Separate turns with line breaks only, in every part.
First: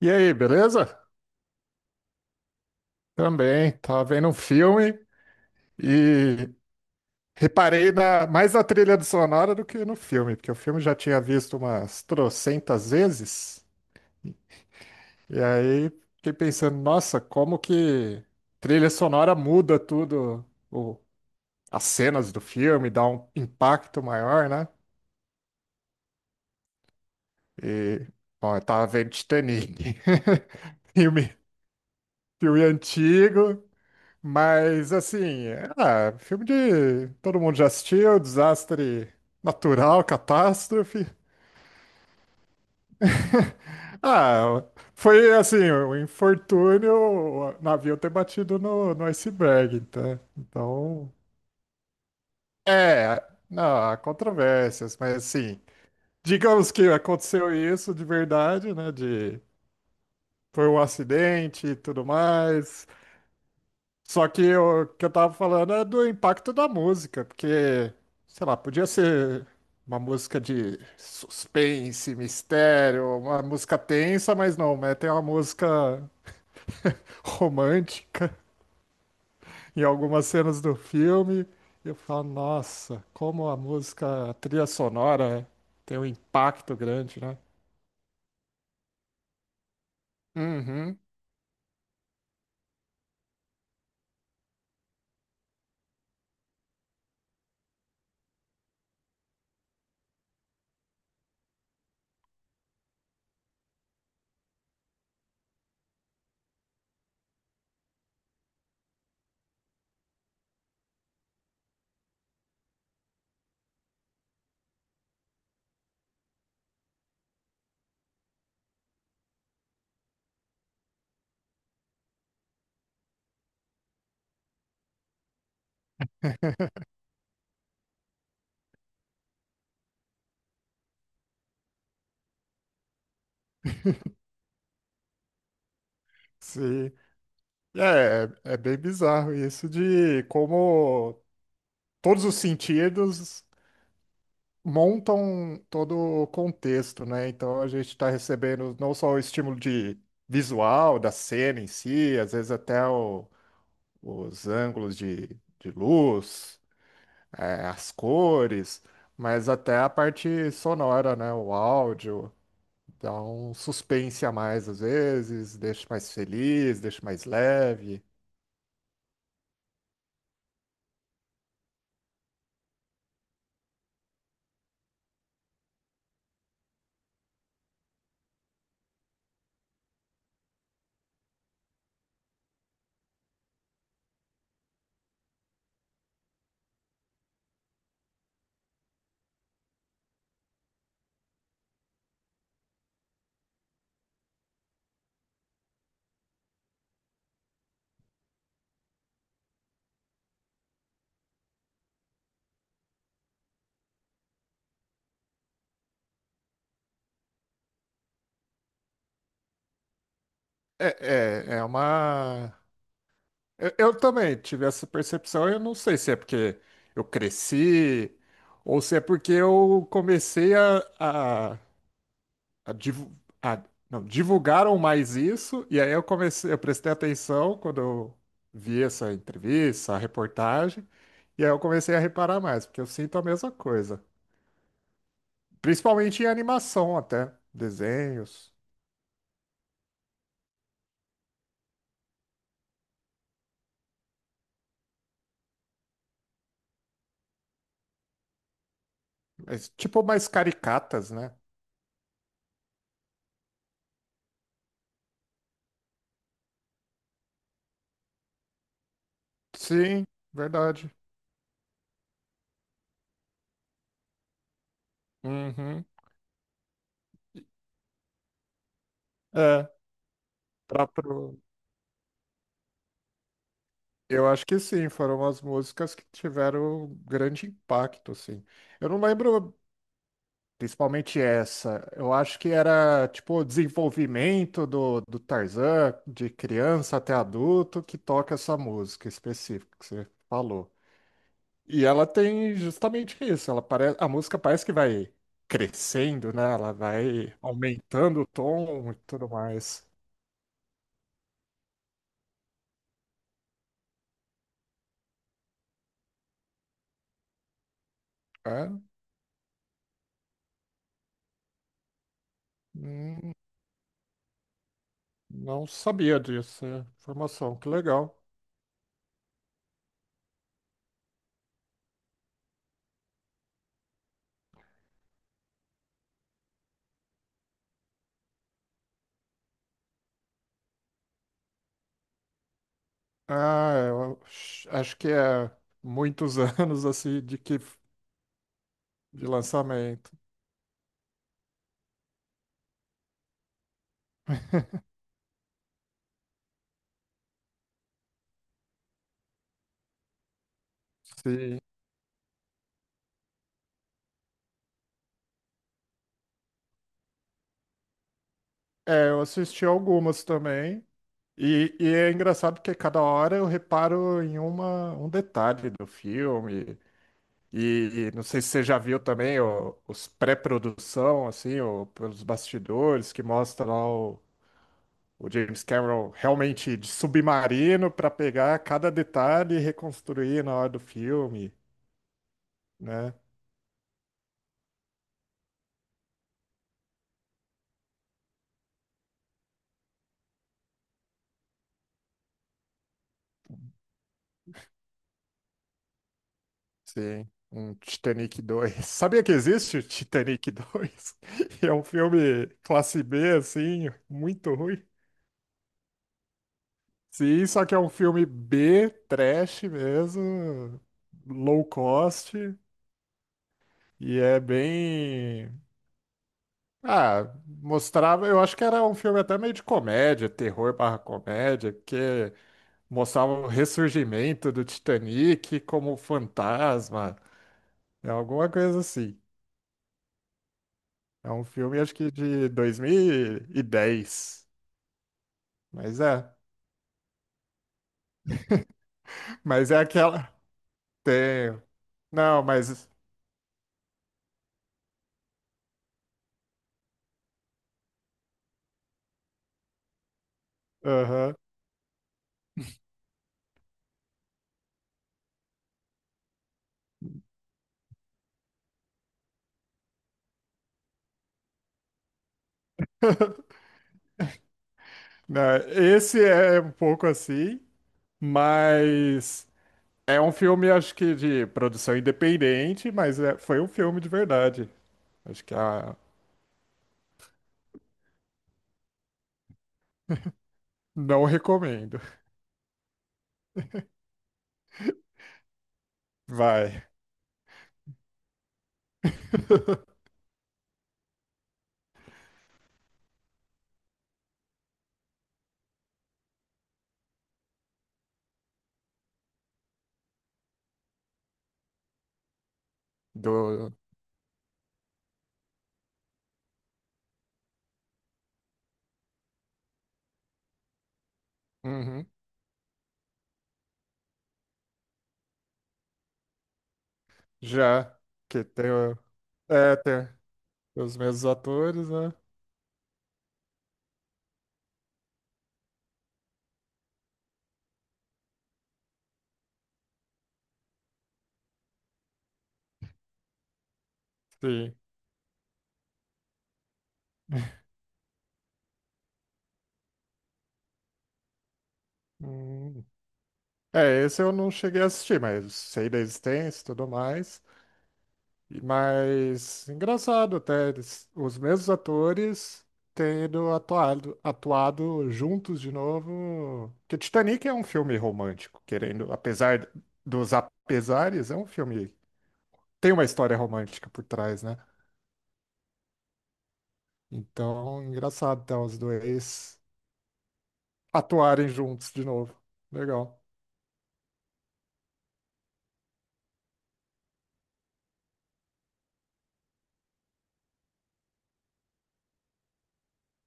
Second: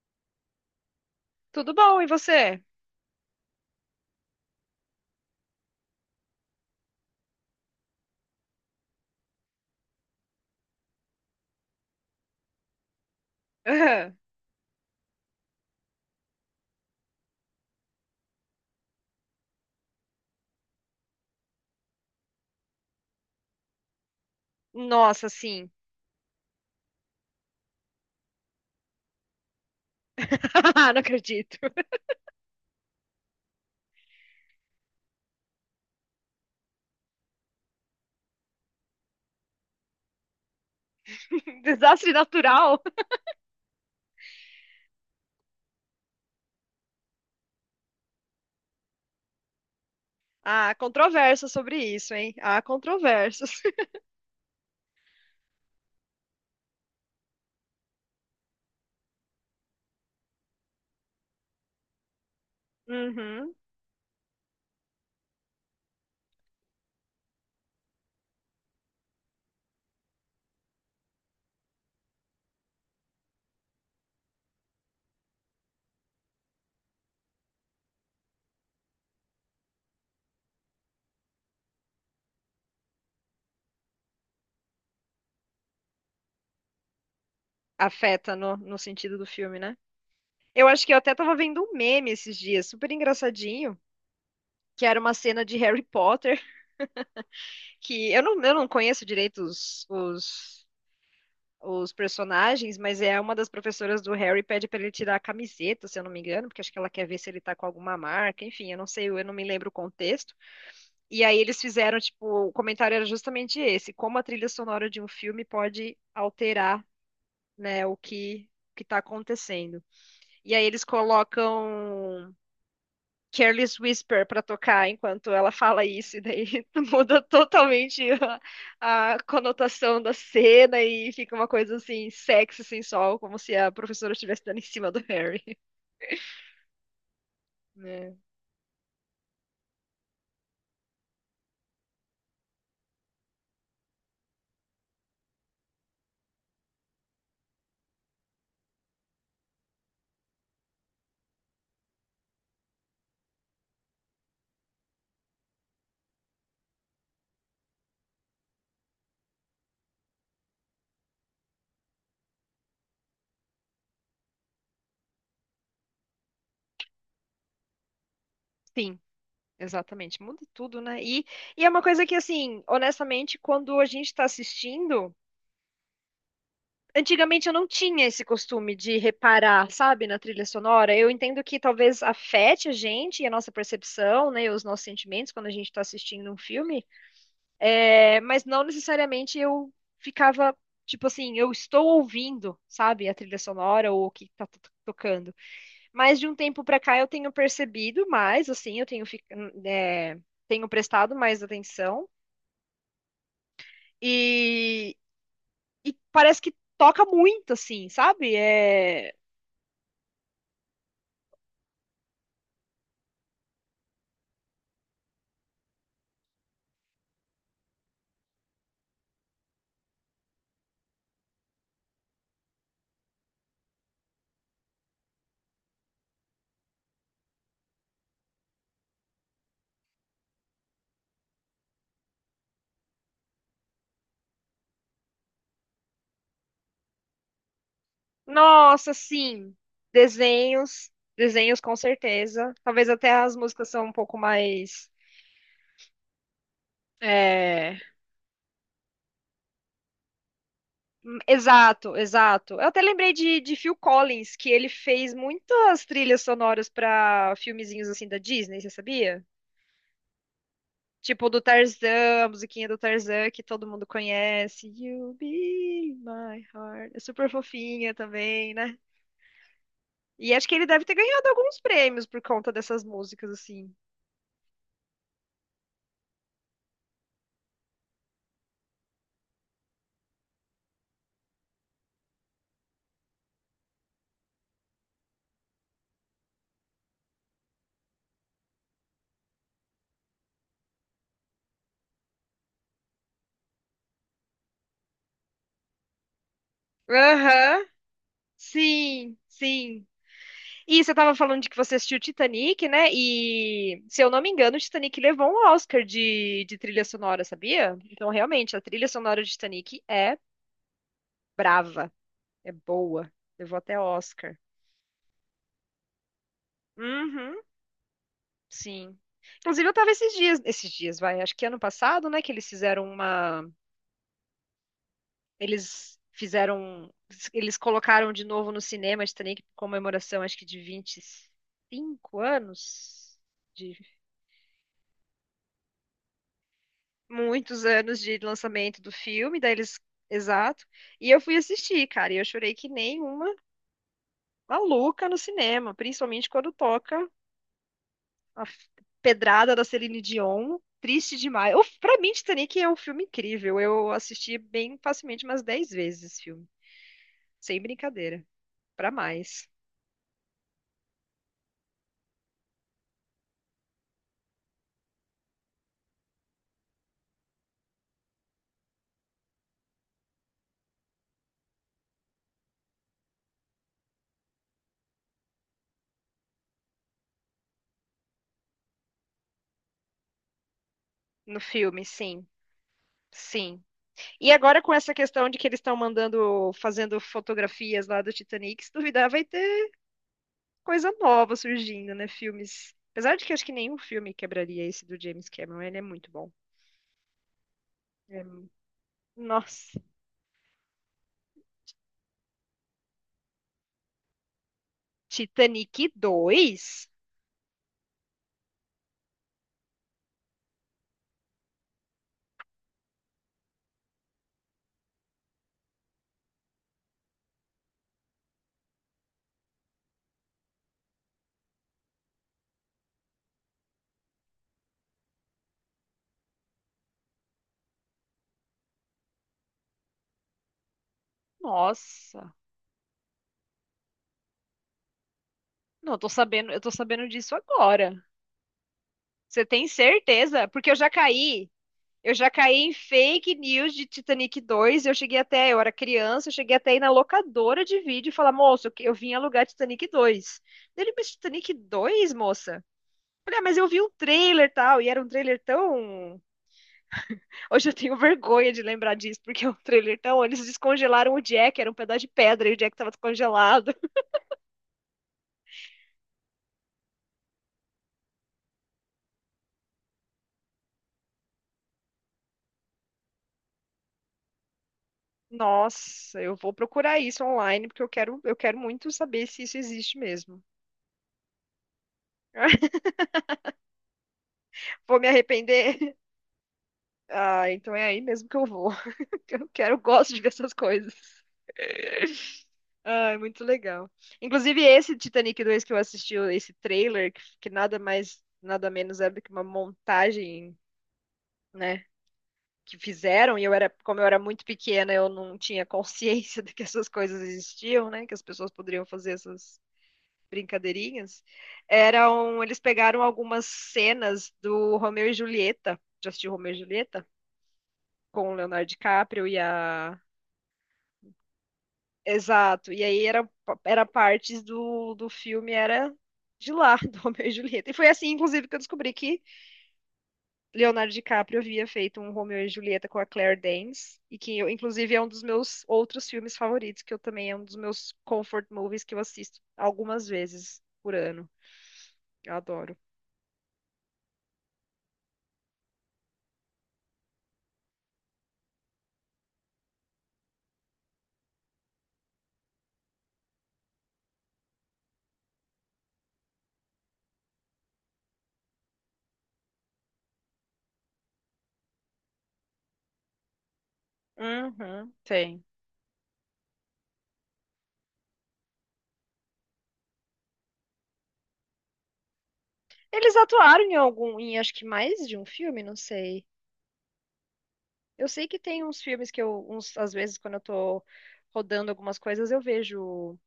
E aí, beleza?
Tudo bom, e você?
Também, tava vendo um filme e reparei mais na trilha do sonora do que no filme, porque o filme eu já tinha visto umas trocentas vezes,
Aham.
e aí fiquei pensando, nossa, como que trilha sonora muda tudo, o- as cenas do filme, dá um impacto maior, né?
Nossa, sim.
E, bom, eu tava vendo Titanic,
Não
filme,
acredito.
filme antigo. Mas assim, ah, filme de todo mundo já assistiu, desastre natural, catástrofe.
Desastre natural?
Ah, foi assim, um infortúnio, o navio ter batido no iceberg, tá?
Há
Então,
controvérsias sobre isso, hein? Há
é,
controvérsias.
não, há controvérsias, mas assim, digamos que aconteceu isso de verdade, né? De Foi um acidente e tudo mais.
Uhum.
Só que o que eu tava falando é do impacto da música, porque, sei lá, podia ser uma música de suspense, mistério, uma música tensa, mas não, né? Tem uma música romântica em algumas cenas do filme. E eu falo, nossa, como a música, a trilha sonora tem um impacto grande, né?
Afeta no sentido do filme, né? Eu acho que eu
Uhum,
até tava vendo um meme esses dias, super engraçadinho, que era uma cena de Harry Potter, que eu não conheço direito os personagens, mas é uma das professoras do Harry pede pra ele tirar a camiseta, se eu não me engano, porque acho que ela quer ver se ele tá com alguma marca, enfim, eu não sei, eu não me lembro o contexto. E aí eles fizeram, tipo, o comentário era justamente esse, como a trilha sonora de um filme pode alterar, né, o que que tá acontecendo. E aí eles colocam Careless Whisper pra tocar enquanto ela fala isso, e daí muda totalmente a conotação da cena e fica uma coisa assim, sexy, sensual, como se a professora estivesse dando em cima do Harry,
sim.
né?
É, é bem bizarro isso de como todos os sentidos montam todo o contexto, né? Então a gente está recebendo não só o estímulo de visual da cena em si, às vezes até o- os ângulos de luz, eh, as cores, mas até a parte sonora, né? O áudio dá um suspense a mais às vezes, deixa mais feliz, deixa mais leve.
Sim, exatamente, muda tudo, né? E é uma coisa que, assim, honestamente, quando a gente tá assistindo. Antigamente eu não tinha esse costume de reparar, sabe, na trilha sonora. Eu entendo que talvez afete a gente e a nossa percepção, né, e os nossos sentimentos quando a gente está assistindo um filme, é, mas não necessariamente eu ficava, tipo assim, eu estou ouvindo, sabe, a trilha sonora ou o que está tocando. Mas de um tempo para cá eu tenho percebido mais, assim, eu tenho, é, tenho prestado mais atenção e, e parece que toca muito, assim, sabe? É.
É, é, é uma eu também tive essa percepção. Eu não sei se é porque eu cresci ou se é porque eu comecei a, divu- a- não, divulgaram mais isso e aí eu comecei, eu prestei atenção quando eu vi essa entrevista, a reportagem, e aí eu comecei a reparar mais, porque eu sinto a mesma coisa. Principalmente em animação até, desenhos,
Nossa, sim. Desenhos, desenhos com certeza. Talvez até as músicas são um pouco mais. É.
mas, tipo mais caricatas, né?
Exato, exato. Eu até lembrei de Phil Collins, que ele fez muitas trilhas sonoras para filmezinhos assim da Disney, você sabia?
Sim, verdade.
Tipo do Tarzan, a musiquinha do Tarzan que todo mundo conhece. You
Uhum.
be my heart. É super fofinha também, né?
É,
E acho que ele deve ter ganhado
próprio.
alguns prêmios por conta dessas músicas, assim.
Eu acho que sim, foram as músicas que tiveram grande impacto, assim. Eu não lembro principalmente essa. Eu acho que era tipo o desenvolvimento do Tarzan, de criança até adulto, que toca essa música específica que você falou. E ela tem justamente isso, ela parece, a música parece que vai crescendo, né? Ela vai
Aham.
aumentando o tom e
Sim,
tudo
sim.
mais.
E você estava falando de que você assistiu Titanic, né? E, se eu não me engano, o Titanic levou um Oscar de trilha sonora, sabia? Então, realmente, a
É?
trilha sonora de Titanic é brava, é boa.
Hum,
Levou até Oscar.
não sabia disso, é
Uhum,
informação, que legal.
sim. Inclusive, eu estava esses dias, vai, acho que ano passado, né, que eles fizeram uma, eles fizeram, eles colocaram de novo no cinema Titanic, comemoração, acho que de 25 anos,
Ah, eu acho que é muitos anos assim
muitos anos de lançamento do
de
filme, daí eles.
lançamento.
Exato. E eu fui assistir, cara, e eu chorei que nem uma maluca no cinema, principalmente quando toca a f- pedrada da Celine Dion. Triste demais.
Sim.
Eu, pra mim, Titanic é um filme incrível. Eu assisti bem facilmente umas 10 vezes esse filme. Sem brincadeira. Pra
É, eu
mais.
assisti algumas também. E é engraçado porque cada hora eu reparo em uma, um detalhe do filme. E não sei se você já viu também os pré-produção, assim, pelos bastidores, que mostra lá o James Cameron realmente de submarino para pegar cada detalhe e reconstruir na hora do
No
filme,
filme, sim.
né?
Sim. E agora com essa questão de que eles estão mandando, fazendo fotografias lá do Titanic, se duvidar, vai ter coisa nova surgindo, né? Filmes. Apesar de que acho que nenhum filme quebraria esse do James Cameron, ele é muito bom.
Sim, um
É-
Titanic 2. Sabia que existe
Nossa.
o Titanic 2? É um filme classe B, assim, muito ruim.
Titanic 2?
Sim, só que é um filme B, trash mesmo, low cost, e é bem. Ah, mostrava. Eu acho que era um filme até meio de comédia, terror barra comédia, porque mostrava o ressurgimento do Titanic como fantasma, é alguma coisa assim. É um filme, acho que
Nossa.
de 2010.
Não, eu
Mas
tô
é.
sabendo, eu tô sabendo disso agora. Você tem
Mas é aquela.
certeza? Porque eu já caí.
Tenho.
Eu já
Não,
caí em
mas.
fake news de Titanic 2. Eu cheguei até, eu era criança, eu cheguei até aí na locadora de vídeo e falar, moço, eu vim alugar Titanic 2. Ele, mas
Aham.
Titanic 2, moça? Olha, mas eu vi um trailer e tal, e era um trailer tão. Hoje eu tenho vergonha de lembrar disso, porque é um trailer tão. Eles descongelaram o Jack, era um pedaço de pedra e o Jack tava descongelado.
Não, esse é um pouco assim, mas. É um filme, acho que de produção independente, mas foi um filme de verdade. Acho que
Nossa, eu vou procurar isso online, porque eu quero muito saber se isso existe mesmo.
não recomendo.
Vou me arrepender.
Vai.
Ah, então é aí mesmo que eu vou. Eu quero, gosto de ver essas coisas. Ah, é muito legal. Inclusive, esse Titanic 2 que eu assisti, esse trailer, que nada mais, nada menos é do que uma montagem, né? Que fizeram, e eu era,
Do.
como eu era muito pequena, eu não tinha consciência de que essas coisas existiam, né? Que as pessoas poderiam fazer essas brincadeirinhas.
Uhum.
Eram, eles pegaram algumas cenas do Romeu e Julieta, já assistiu Romeu e Julieta?
Já.
Com o
Que
Leonardo
tem.
DiCaprio e
É,
a.
tem os mesmos atores, né?
Exato. E aí era, era partes do filme, era de lá, do Romeu e Julieta. E foi assim, inclusive, que eu descobri que Leonardo DiCaprio havia feito um Romeo e Julieta com a Claire Danes, e que eu,
Sim.
inclusive é um dos meus outros filmes favoritos, que eu também é um dos meus comfort movies que eu assisto algumas vezes por ano. Eu adoro.
Hum. É, esse eu não cheguei a assistir, mas sei da existência e tudo mais. Mas engraçado até, os mesmos atores tendo atuado juntos de novo. Porque Titanic é um filme romântico, querendo, apesar dos apesares, é um filme. Tem uma história romântica por trás, né?
Uhum, tem.
Então, engraçado até os dois atuarem juntos de novo.
Eles
Legal.
atuaram em algum, em acho que mais de um filme, não sei. Eu sei que tem uns filmes que eu, uns, às vezes, quando eu tô rodando algumas coisas, eu vejo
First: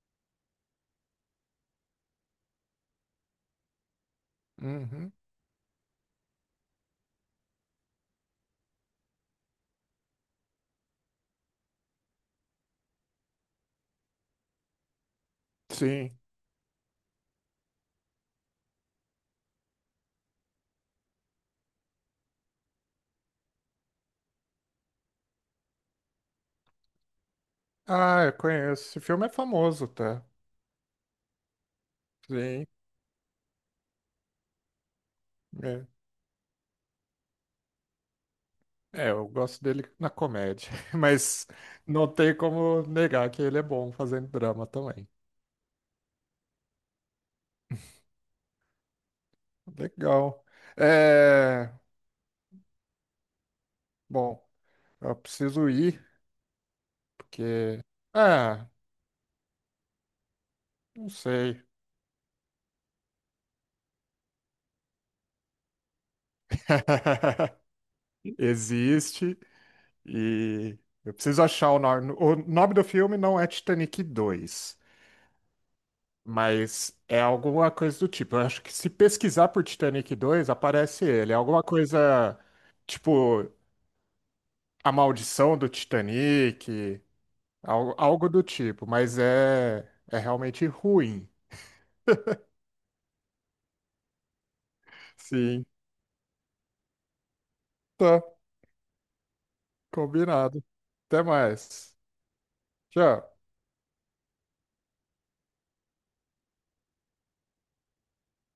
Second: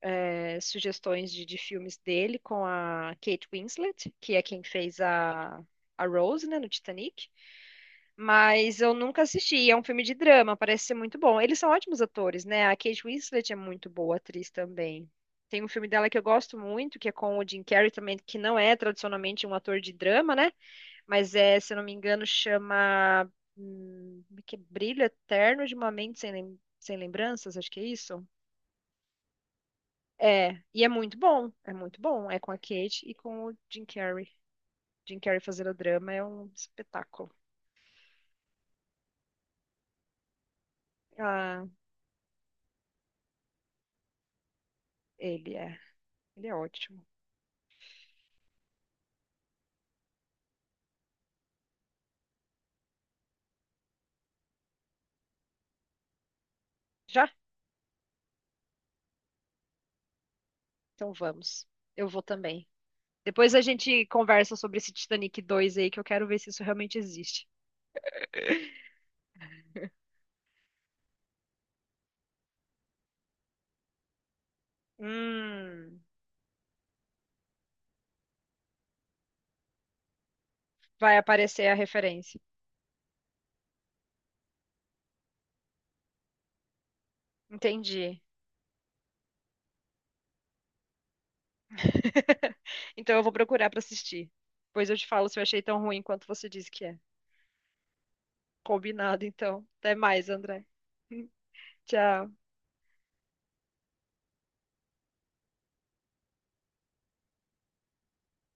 é, sugestões de filmes dele com a Kate Winslet, que é quem fez
Uhum.
a Rose, né, no Titanic. Mas eu nunca assisti. É um filme de drama, parece ser muito bom. Eles são ótimos atores, né? A Kate Winslet é muito boa atriz também. Tem um filme dela que
Sim.
eu gosto muito, que é com o Jim Carrey também, que não é tradicionalmente um ator de drama, né? Mas é, se eu não me engano, chama como é que é, Brilho Eterno de uma Mente Sem Sem Lembranças, acho que é isso.
Ah, eu conheço. Esse filme é famoso, tá?
É, e é muito bom, é muito bom. É com a
Sim.
Kate e com o Jim Carrey. Jim Carrey fazendo
É,
drama é um espetáculo.
eu gosto dele na comédia, mas
Ah,
não tem como negar que ele é bom fazendo drama também.
ele é, ele é ótimo.
Legal. É, bom, eu preciso ir,
Já?
porque. Ah, não
Então
sei.
vamos. Eu vou também. Depois a gente conversa sobre esse Titanic 2 aí, que eu quero ver se isso realmente existe.
Existe e eu preciso achar o nome. O nome do filme não é Titanic 2,
Hum,
mas é alguma coisa do tipo. Eu acho que se pesquisar por Titanic 2 aparece
vai
ele. É alguma
aparecer a
coisa
referência.
tipo A Maldição do Titanic, algo,
Entendi.
algo do tipo, mas é realmente ruim.
Então eu vou procurar pra assistir. Depois eu te falo se eu achei
Sim,
tão ruim quanto você disse que é.
tá,
Combinado, então. Até mais, André.
combinado. Até mais.
Tchau.
Tchau.